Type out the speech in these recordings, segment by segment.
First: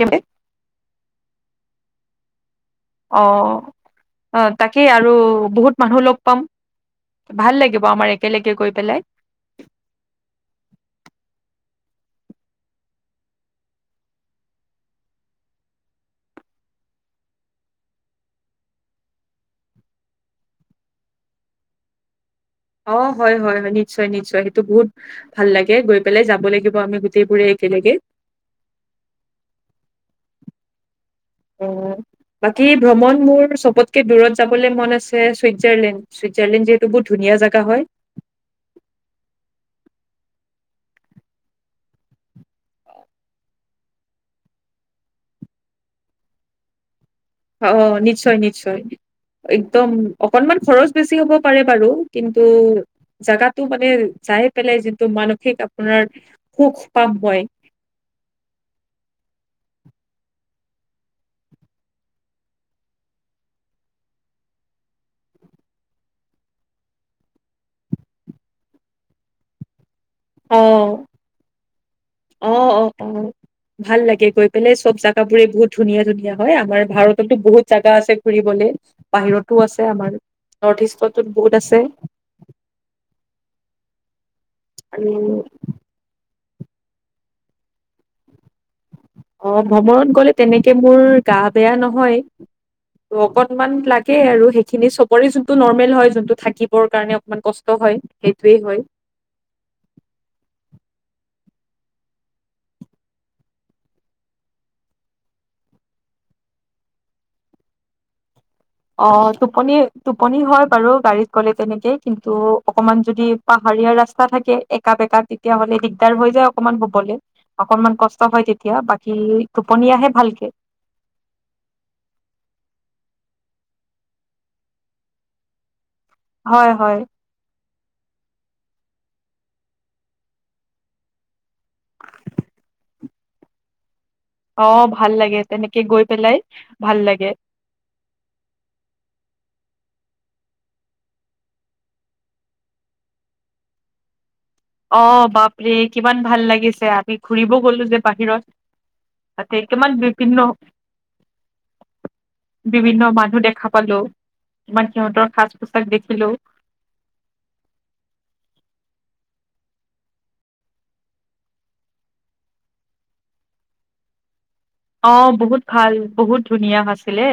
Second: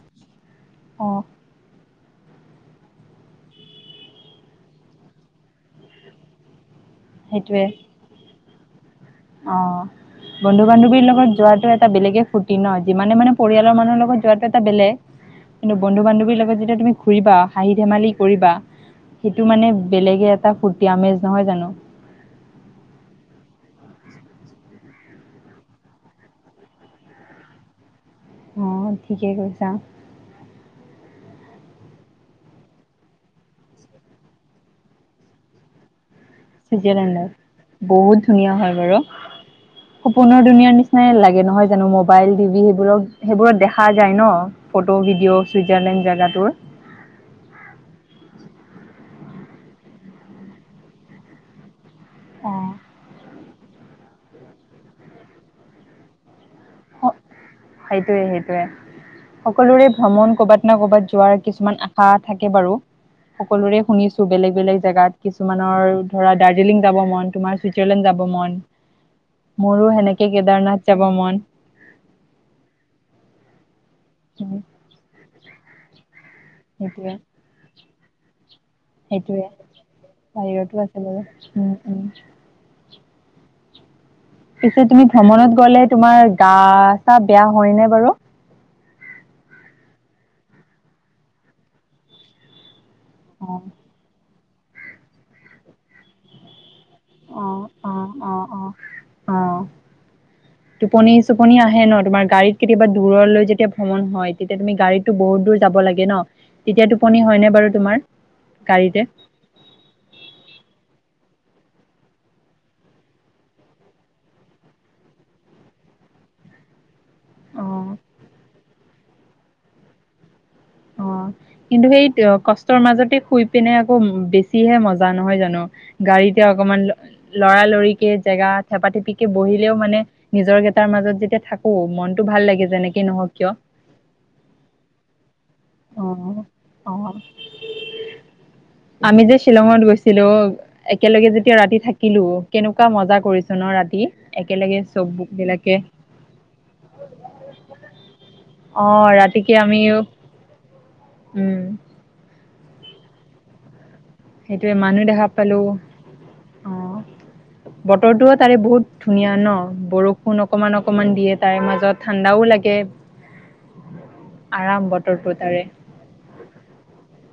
অ অঁহ অ অ তাকেই আৰু বহুত মানুহ লগ পাম ভাল সেইটোৱে লাগিব আমাৰ একেলগে গৈ পেলাই অ বন্ধু বান্ধৱীৰ লগত যোৱাটো এটা বেলেগে ফূুৰ্তি ন যিমানে মানে পৰিয়ালৰ মানুহৰ লগত যোৱাটো এটা বেলেগ কিন্তু বন্ধু বান্ধৱীৰ লগত যেতিয়া তুমি ঘূৰিবা হাঁহি ধেমালি কৰিবা সেইটো মানে বেলেগে এটা ফূুৰ্তি আমেজ নহয় জানো অ হয় হয় হয় নিশ্চয় নিশ্চয় সেইটো বহুত ভাল লাগে গৈ পেলাই যাব লাগিব আমি গোটেইবোৰে একেলগে অঁ ঠিকেই কৈছা অ বাকী ভ্ৰমণ মোৰ চবতকে দূৰত যাবলৈ মন আছে চুইজাৰলেণ্ড চুইজাৰলেণ্ড যিহেতু বহুত চুইজাৰলেণ্ডৰ ধুনীয়া জেগা হয় বহুত ধুনীয়া হয় বাৰু সপোনৰ দুনীয়া নিচিনাই লাগে নহয় জানো মোবাইল টিভি সেইবোৰক সেইবোৰত দেখা যায় ন ফটো ভিডিঅ' চুইজাৰলেণ্ড জাগাতোৰ অ নিশ্চয় নিশ্চয় একদম অকনমান খৰচ বেছি হ'ব পাৰে বাৰু কিন্তু অ', জাগাত টো মানে যাই পেলাই যিটো মানসিক আপোনাৰ সুখ পাম হয়ই সেইটোয়ে সেইটোয়ে সকলোৰে ভ্ৰমণ কৰবাত ন কৰ'বাত যোৱাৰ কিছুমান আশা থাকে বাৰু সকলোৰে শুনিছো বেলেগ বেলেগ জোগাত কিছুমানৰ ধৰা দাৰ্জিলিং যাব মন তোমাৰ চুইজাৰলেণ্ড যাব মন মোৰো সেনেকে কে অ কেদাৰনাথ যাব মন অ অ অ ভাল লাগে গৈ উম, পেলাই চব জাগা পুৰে বহত ধুনীয়া ধুনীয়া হয় আমাৰ সেইটোৱে ভাৰতো বহুত জাগা আছে ঘুৰিবলে সেইটোৱে বাহিৰতো আছে আমাৰ বাহিৰতো নৰ্থ আছে বাৰু ইষ্টত বহুত উম আছে উম পিছে তুমি আৰু ভ্ৰমণত গ'লে তোমাৰ গা চা বেয়া হয় ন বাৰু অ ভ্ৰমণত গ'লে তেনেকে মোৰ গা বেয়া নহয় অ অকনমান লাগে আৰু সেইখিনি চবৰে যোনটো নৰ্মেল হয় যোনটো থাকিব ৰব কাৰণে অকমান অ কষ্ট অ হয় অ সেইটোৱেই অ হয় অ টোপনি আহে ন তোমাৰ গাড়ীত কেতিয়াবা দূৰলৈ যেতিয়া ভ্ৰমণ হয় তেতিয়া তুমি গাড়ীতো বহুত দূৰ যাব লাগে ন তেতিয়া টোপনি হয় নে বাৰু তোমাৰ গাড়ীতে অ', টোপনি, টোপনি হয়, বাৰু গাড়ীত গ'লে, তেনেকে কিন্তু অকণমান যদি পাহাৰীয়া ৰাস্তা থাকে, একা বেঁকা তেতিয়া হ'লে দিগদাৰ হৈ যায় অকনমান শুবলে অ অকনমান কষ্ট হয়, তেতিয়া বাক কি, টোপনি আহে ভালকে। অ', কিন্তু সেইটোৱে কষ্টৰ মাজতে শুই পিনে আকৌ বেছিহে মজা নহয় জানো? গাড়ীতে হয় অকমান হয় লৰালৰিকে জেগাত থেপা, থেপিকে বহিলেও মানে নিজৰ গেটাৰ মাজত যেতিয়া থাক কো, মনতো ভাল লাগে যেনেকে নহওঁক কিয় অ', ভাল লাগে। তেনেকে অ গৈ পেলাই, ভাল অ লাগে। আমি যে শ্বিলঙত গৈছিলোঁ, একেলগে যেতিয়া ৰাতি থাকিলোঁ, কেনেকুৱা মজা কৰিছোঁ ন' ৰাতি? একেলগে চব অ', বাপৰে বিলাকে কিমান ভাল লাগিছে আমি ঘুৰিব গ'লো যে, বাহিৰত অ ৰাতিকে তাতে আমি কিমান বিভিন্ন উম। বিভিন্ন মানুহ দেখা পালোঁ। সেইটোৱে মানুহ দেখা পালোঁ, অ', বতৰটোও তাৰে বহুত ধুনীয়া ন বৰষুণ অকমান, অকমান দিয়ে তাৰ মাজত ঠাণ্ডায়ো লাগে। আৰাম বতৰটো অ', বহুত তাৰে ভাল। বহুত ধুনীয়া আছিলে।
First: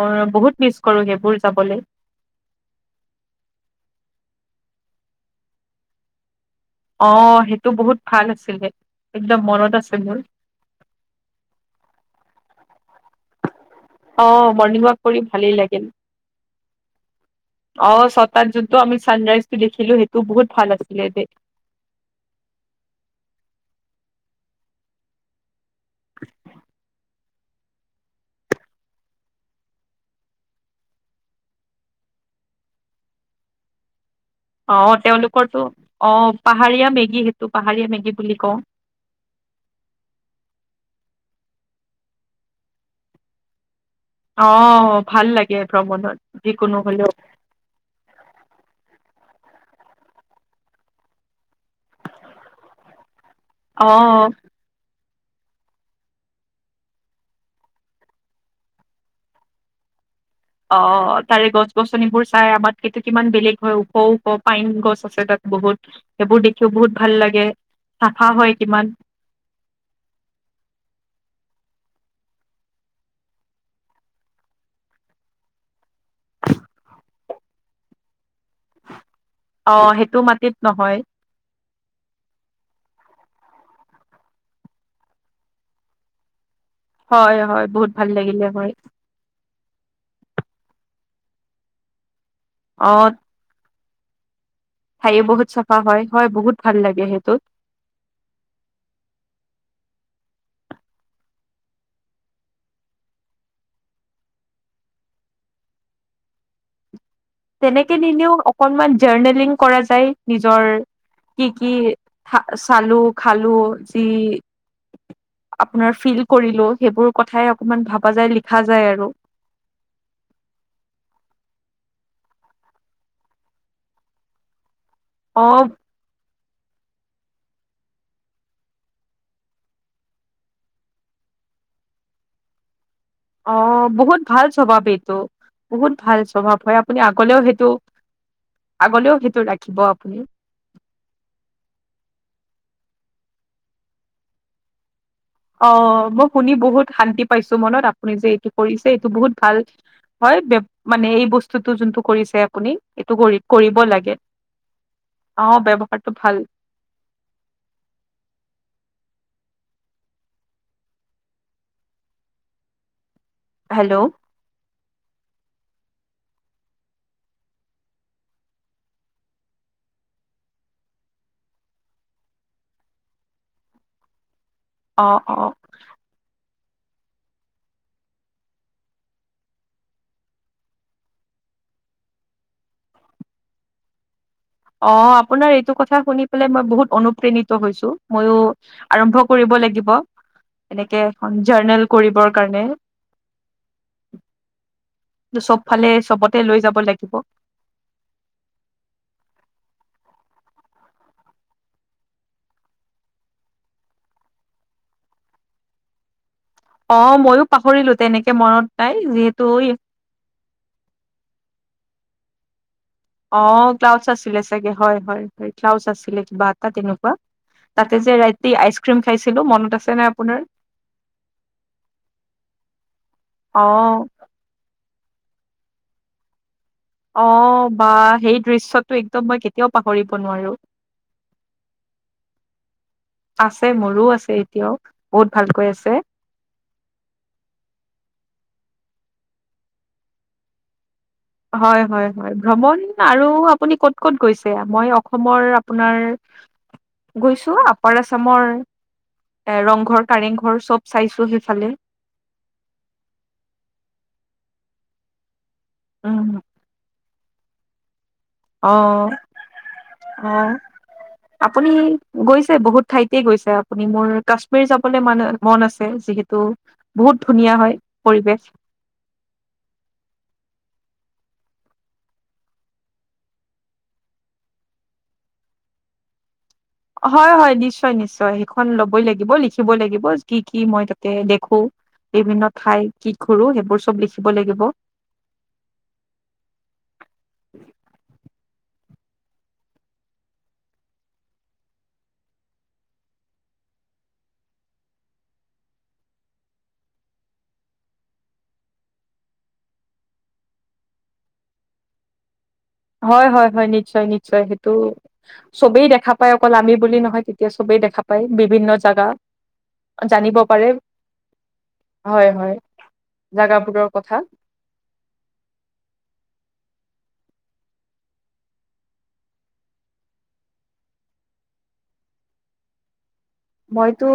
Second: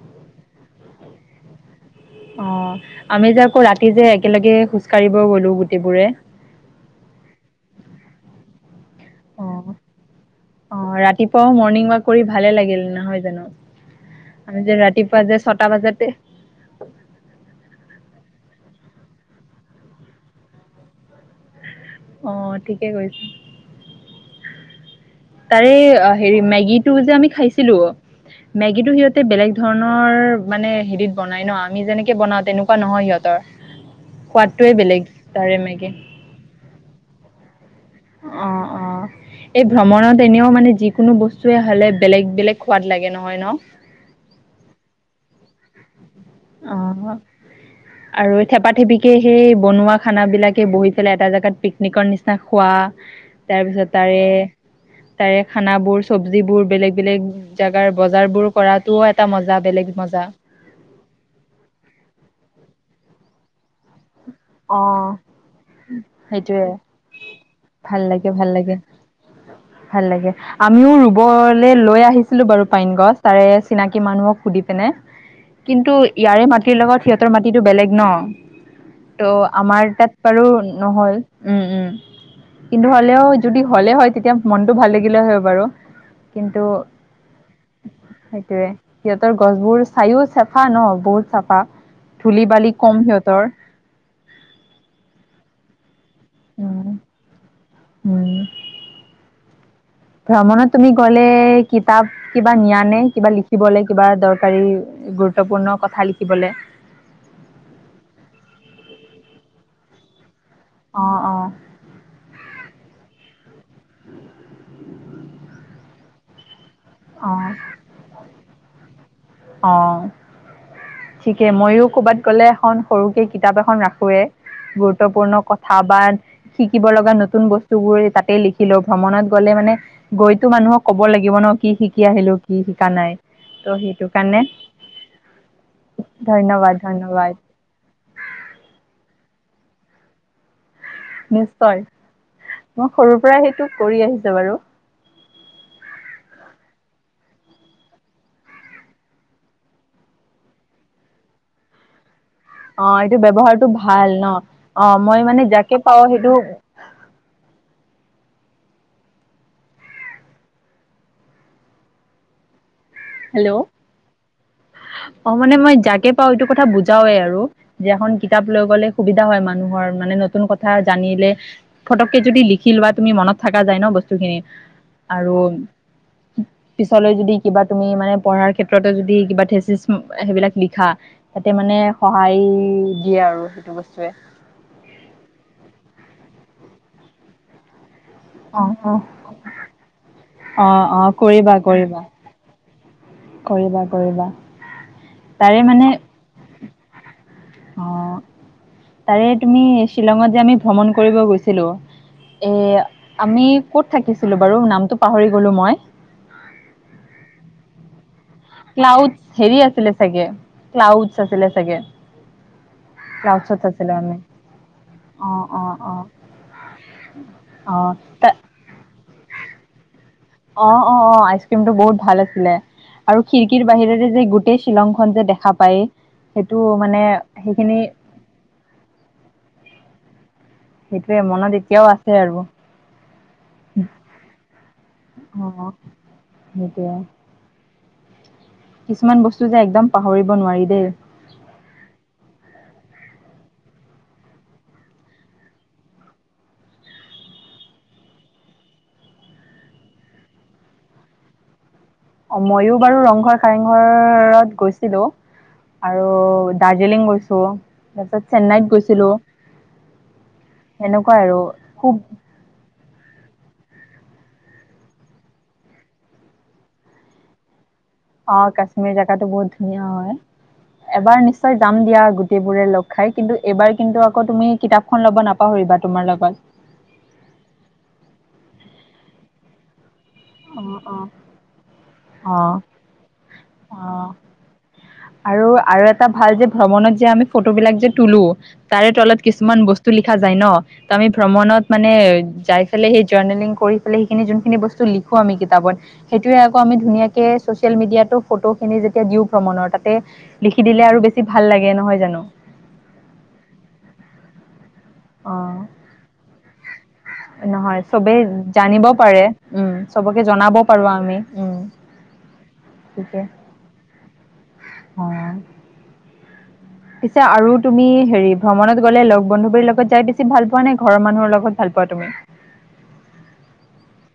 অ', বহুত মিছ কৰো সেইবোৰ যাবলে। অ', আমি যে আকৌ ৰাতি যে একেলগে খোজকঢ়িব গলো গোটেবোৰে। অ', সেইটো বহুত ভাল আছিলে। একদম মনত অ', আছে মোৰ। অ', ৰাতিপুৱাও মৰ্নিং ৱাক কৰি ভালে লাগিল নহয় জানো? অ' আমি যে মৰ্ণিং ৱাক কৰি ৰাতিপুৱা যে ভালেই ছটা লাগিল। বজাতে অ', ছটাত জোনটো আমি ছানৰাইজটো দেখিলো সেইটো বহুত ভাল আছিলে দেই। অ', ঠিকে কৈছা। তাৰে অ', হেৰি মেগী টো যে আমি খাইছ ছিলো। মেগীটো সিহঁতে বেলেগ ধৰণৰ মানে, হেৰিত বনাই ন আমি যেনেকে বনাওঁ তেনেকুৱা নহয় সিহঁতৰ। সোৱাদটোৱে অ', বেলেগ তাৰে তেওঁলোকৰটো, মেগী অ', পাহাৰীয়া মেগী সেইটো। পাহাৰীয়া মেগী বুলি অ', কওঁ। অ', এই ভ্ৰমণত এনেও মানে যি কোনো বস্তুৱে হ'লে বেলেগ বেলেগ সোৱাদ লাগে নহয় ন? অ', ভাল লাগে ভ্ৰমণত। যিকোনো হলেও অ', আৰু থেপা থেপি [unintelligible] সেই বনোৱা খানা বিলাকে বহিছিলে এটা জাগাত পিকনিকৰ নিচিনা খোৱা, তাৰপিছত তাৰে অ' তাৰে খানাবোৰ, চবজিবোৰ, বেলেগ বেলেগ জাগাৰ বজাৰবোৰ কৰাতো এটা মজা, বেলেগ মজা। অ', তাৰে গছ-গছনিবোৰ চাই আমাতকেটো কিমান বেলেগ হয়, উখওঁ। অ', সেইবোৰ সেইটোয়ে দেখিও বহুত ভাল লাগে ভাল চাফা লাগে, ভাল হয় লাগে, কিমান ভাল লাগে, আমিও ৰুবলে লৈ আহি সুধিছিলোঁ বাৰু পাইন গছ তাৰে চিনাকি মানুহক সুধি পিনে, কিন্তু ইয়াৰে মাটিৰ লগত সিহঁতৰ মাটিটো বেলেগ ন। তো আমাৰ অ' তাত সেইটো বাৰু মাটিত নহয়। নহ'ল উম, উম। কিন্তু হ'লেও যদি হ'লেই হয়। তেতিয়া মনটো ভাল লাগিলে হয় বাৰু। কিন্তু হয়, হয়। বহুত ভাল লাগিলে হয়। ঠাইও চাফা ন বহুত চাফা। ধূলি-বালি কম সিহঁতৰ। ঠায়ো বহুত চাফা হয়। হয় বহুত ভাল উম লাগে হেইটোত। উম। ভ্ৰমণত তুমি গ'লে কিতাপ কিবা নিয়া নে? কিবা লিখিবলৈ কিবা দৰকাৰী গুৰুত্বপূৰ্ণ কথা লিখিবলৈ। তেনেকে নিলেও। অকনমান জাৰ্নেলিং কৰা যায়। নিজৰ অ অ কি কি ঠা চালোঁ, খালোঁ যি আপোনাৰ ফিল কৰিলোঁ। সেইবোৰ অ কথাই অকমান ভাবা যায় লি দেখা যায় আৰু, অ ঠিকে মইও কৰবাত গ'লে এখন সৰুকে কিতাপ এখন ৰাখোৱে গুৰুত্ গুৰুত্বপূৰ্ণ অ কথাবাদ। শিকিব লগা নতুন বস্তু বোৰ তাতে লিখিলো ভ্ৰমণত গ'লে মানে গৈতো মানুহক ক'ব লাগিব ন কি শিকি আহিলো কি শিক কা নাই অ ত সেইটো, বহুত কাৰণে ভাল স্বভাৱ এইটো বহুত ভাল স্বভাৱ ধন্যবাদ হয় আপুনি ধন্যবাদ আগলেও সেইটো আগলেও সেইটো ৰাখিব আপুনি। নিশ্চয় মই সৰুৰ পৰা সেইটো কৰি আহিছো বাৰু। অ মই শুনি বহুত শান্তি পাইছো মনত, আপুনি যে এইটো কৰিছে, এইটো বহুত ভাল হয়। মানে এই বস্তুটো যোনটো, কৰিছে আপুনি অ এইটো কৰি ব্যৱহাৰটো কৰিব লাগে ভাল ন। অ মই মানে অ', যাকে পাওঁ ব্যৱহাৰটো সেইটো, ভাল। হেল্ল' অ মানে মই যাকে পাওঁ এইটো কথা বুজাৱে আৰু যে এখন কিতাপ লৈ গ'লে সুবিধা হয়। মানুহৰ মানে নতুন কথা জানিলে ফটককে যদি লিখি লোৱা। তুমি মনত থকা যায় ন বস্তুখিনি, অ', আৰু, অ', পিছলৈ যদি কিবা? তুমি মানে পঢ়াৰ ক্ষেত্ৰতে যদি কিবা থেচিচ সেইবিলাক লিখা তাতে মানে সহায় দিয়ে আৰু সেইটো বস্তুৱে। অ আপোনাৰ এইটো কথা শুনি পেলাই মই বহুত অনুপ্ৰেণিত হৈছো। ময়ো অ অ আৰম্ভ কৰিব লাগিব। অ', এনেকে অ', এখন কৰিবা, জাৰ্নেল কৰিবা, কৰিবৰ কাৰণে। কৰিবা, কৰিবা তাৰে চব মানে ফালে চবতে লৈ যাব লাগিব। অ তাৰে তুমি শ্বিলঙত যে আমি ভ্ৰমণ কৰিব গৈছিলো, এ আমি কত থাকিছিলো বাৰু? নামটো পাহৰি গলো মই। অ ময়ো পাহৰিলো তেনে ক্লাউড হেৰি আছিলে চাগে, ক্লাউডছ আছিলে চাগে। অ ক্লাউডছত আছিলো ক্লাউছ আমি আছিলে চাগে হয় হয় অ', হয় অ', ক্লাউচ অ', আছিলে কিবা এটা তেনেকুৱা অ', তাতে যে তা ৰাতি আইচ ক্ৰীম খাইছিলো মনত আছে নে আপোনাৰ? অ অ অ আইচক্ৰীমটো বহুত ভাল আছিলে আৰু খিৰিকীৰ অ', বাহিৰেৰে যে গোটেই শ্বিলং খন যে দেখা পায়। সেই অ বাঃ সেই দৃশ্যটো একদম মই কেতিয়াও পাহৰি ব নোৱাৰো। সেইটোৱে মনত এতিয়াও আছে আৰু আছে মোৰো আছে এতিয়াও বহুত অ ভালকৈ অ আছে সেইটোয়ে। কিছুমান বস্তু যে একদম পাহৰিব নোৱাৰি দেই। হয় হয় হয় ভ্ৰমণ আৰু আপুনি ক'ত ক'ত গৈছে? মই অসমৰ আপোনাৰ গৈছো আপাৰ আছামৰ এ ৰংঘৰ, কাৰেংঘৰ চব চাইছো সেইফালে। অ মইও বাৰু ৰংঘৰ কাৰেংঘৰত গৈছিলো। আৰু উম দাৰ্জিলিং গৈছো। ছো। অ অ সেনেকুৱাই আৰু আপুনি খুব গৈছে বহুত ঠাইত। গৈছে আপুনি মোৰ কাশ্মীৰ যাবলৈ মান মন আছে, যিহেতু বহুত ধুনীয়া হয়। অ পৰিৱেশ কাশ্মীৰ জেগাতটো বহুত ধুনীয়া হয় এবাৰ নি নিশ্চয় যাম দিয়া গোটেইবোৰে লগ খাই কিন্তু এইবাৰ কিন্তু আকৌ তুমি কিতাপখন ল'ব নাপাহৰিবা তোমাৰ লগত। হয় হয় নিশ্চয় নিশ্চয় সেইখন লবই লাগিব লিখিব লাগিব। কি কি অ মই অ তাতে দেখো অ বিভিন্ন ঠাই কি ঘুৰো সেইবোৰ অ চব লিখিব লাগিব আৰু আৰু এটা ভাল যে ভ্ৰমণত যে আমি ফটোবিলাক যে তুলো তাৰে তলত কিছুমান বস্তু লিখা যায় ন ত আমি ভ্ৰমণত মানে যাই পেল সেই জাৰ্নেলিং কৰিবিলাই সেইখিনি যোনখিনি বস্তু লি লিখো আমি কিতাপত সেইটোৱে আকৌ আমি ধুনীয়াকে চচিয়েল মিডিয়াতো ফটো খিনি যেতিয়া দিওঁ ভ্ৰমণৰ তাতে লিখি দিলে আৰু বেছি ভাল লাগে নহয় জানো। হয় হয় হয় নিশ্চয় নিশ্চয় সেই ত' অ চবেই দেখা পায় অকল আমি বুলি নহয় তেতিয়া নহয় দেখা চবেই পায় বিভিন্ন জানিব জাগা পাৰে উম চবকে জানিব জনাব পাৰে পাৰো আমি উম হয় হয় তাকে জাগাবোৰৰ কথা অ পিছে আৰু তুমি হেৰি ভ্ৰমণত গ'লে লগ বন্ধুবীৰ লগত যাই বেছি ভাল পোৱা নে ঘৰৰ মানুহৰ লগত ভাল পোৱা তুমি। মইতো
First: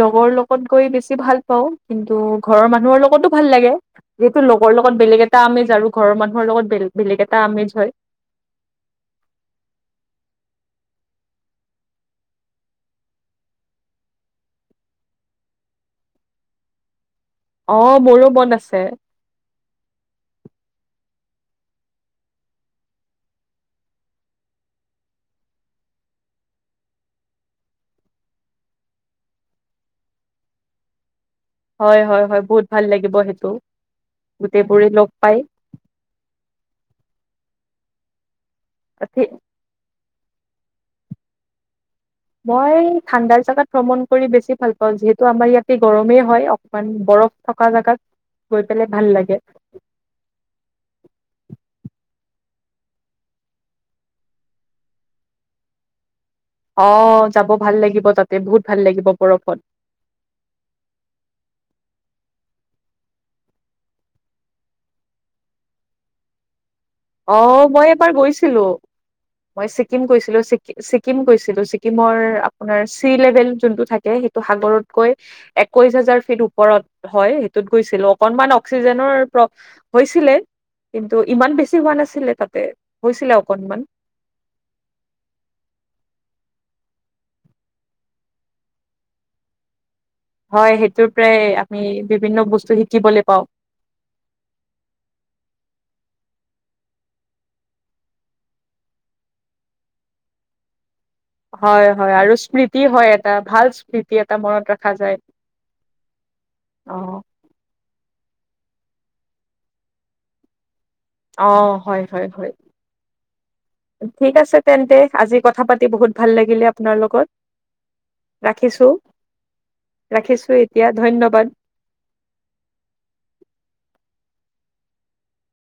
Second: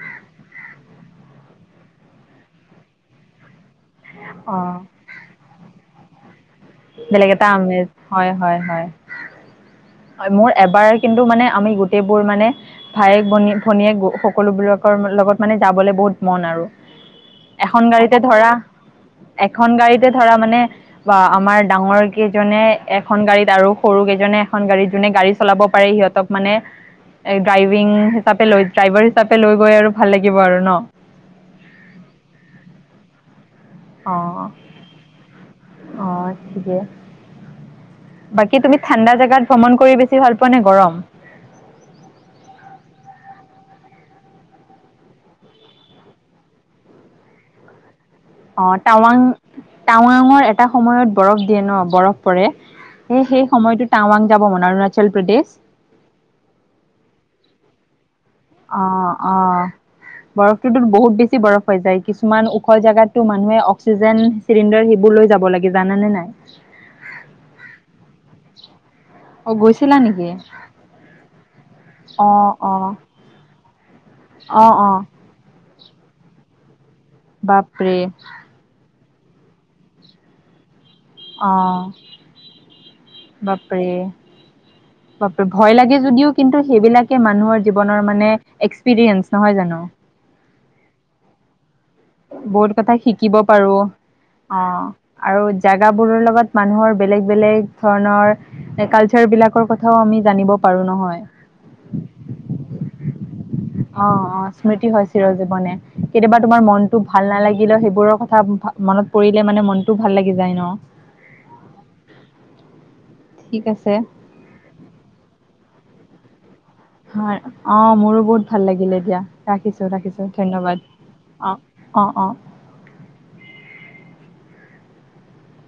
লগৰ লগত গৈ বেছি ভাল পাওঁ কিন্তু ঘৰৰ মানুহৰ লগতো ভাল লাগে। যিহেতু অ', লগৰ লগত বেলেগ এটা ‌আমেজ আৰু ঘৰৰ মানুহ লগত বেলেগ এটা আমেজ হয় হয় হয় হয় মোৰ এবাৰ কিন্তু মানে আমি গোটেইবোৰ মানে ভায়েক ভনী ভনীয়েক সকলোবিলাকৰ লগত মানে যাবলৈ বহুত মন আৰু অ এখন গাড়ীতে মোৰো মন ধৰা আছে এখন গাড়ীতে ধৰা মানে বা আমাৰ ডাঙৰ কেইজনে এখন গাড়ীত আৰু সৰু কেইজনে এখন গাড়ীত যোনে গাড়ী চলাব পাৰে সিহঁতক মানে ড্ৰাইভিং হিচাপে লৈ ড্ৰাইভাৰ হিচাপে লৈ গৈ আৰু ভাল লাগিব আৰু ন হয় হয় হয় বহুত ভাল লাগিব সেইটো অ', গোটেই বোৰে লগ পাই অ ঠিকে বাকী তুমি ঠাণ্ডা ঠিক জাগাত ভ্ৰমণ কৰি বেছি [unintelligible] ভাল পোৱা নে গৰম? মই ঠাণ্ডাৰ জোগাত ভ্ৰমণ কৰি বেছি ভাল পাওঁ, যিহেতু আমাৰ ইয়াতে গৰমেই হয়, অকমান বৰফ থকা জাগাত- গৈ অ পেলাই ভাল টাৱাং লাগে টাৱাঙৰ এটা সময়ত বৰফ দিয়ে ন- বৰফ পৰে স সেই সময়টো টাৱাং যাব মানে অৰুণাচল প্ৰদেশ। অ যাব ভাল লাগিব তাত- অ অ বৰফটোতটো বহুত বেছি বৰফ হৈ যায় কিছু- কিছুমান ওখ জাগাতটো মানুহে অক্সিজেন চিলিণ্ডাৰ সেইবোৰ লৈ যাব লাগে জানে নাই? অ মই এবাৰ গৈছিলো, অ মই গৈছিলা ছিকিম নেকি গৈছিলো ছিকিম গৈছিলো- ছিকিম ৰ অ অ আপোনাৰ চি-লেবেল যোনটো থাকে সেইটো অ অ সাগৰতকৈ এ- একৈছ হাজাৰ ফিট ওপৰত- হয় সেইটোত বাপৰে গৈছিলো, অকনমান অক্সিজেনৰ- প্ৰ হৈছিলে। কিন্তু ইমান অ বেছি- হোৱা নাছিলে তাতে হৈছিলে অকনমান বাপৰে, বাপৰে ভয় লাগে যদিও কিন্তু- সেইবিলাকে মানুহৰ জীৱনৰ মানে এক্সপিৰিয়েঞ্চ নহয় জানো। হয় সেইটো প্ৰায়- বহুত কথা শিকিব পাৰো অ, আৰু জেগাবোৰৰ লগ- ত মানুহৰ বেলেগ বেলেগ ধৰণৰ কালচাৰ বিলাকৰ কথাও আমি জানিব পাৰো নহয়। হয় হয়, আৰু স্মৃতি হয় এটা ভাল অ স্মৃতি এটা অ মনত স্মৃতি ৰখা হয় যায়। চিৰ জীৱনে কেতিয়াবা তোমাৰ মনটো অ ভাল নালাগিলে সেইবোৰ আক- মনত পৰিলে মানে মনটো ভাল লাগি যায় ন। অ হয়, হয়, হয় ঠিক আছে ঠিক আছে তেন্তে আজি কথা পাতি- বহুত ভাল লাগিলে। আপোনাৰ লগত অ মোৰো বহুত ভাল ৰাখিছো লাগিলে দিয়া ৰাখিছো ৰাখিছো ধন্যবাদ এতিয়া ধন্যবাদ। অ অ অ।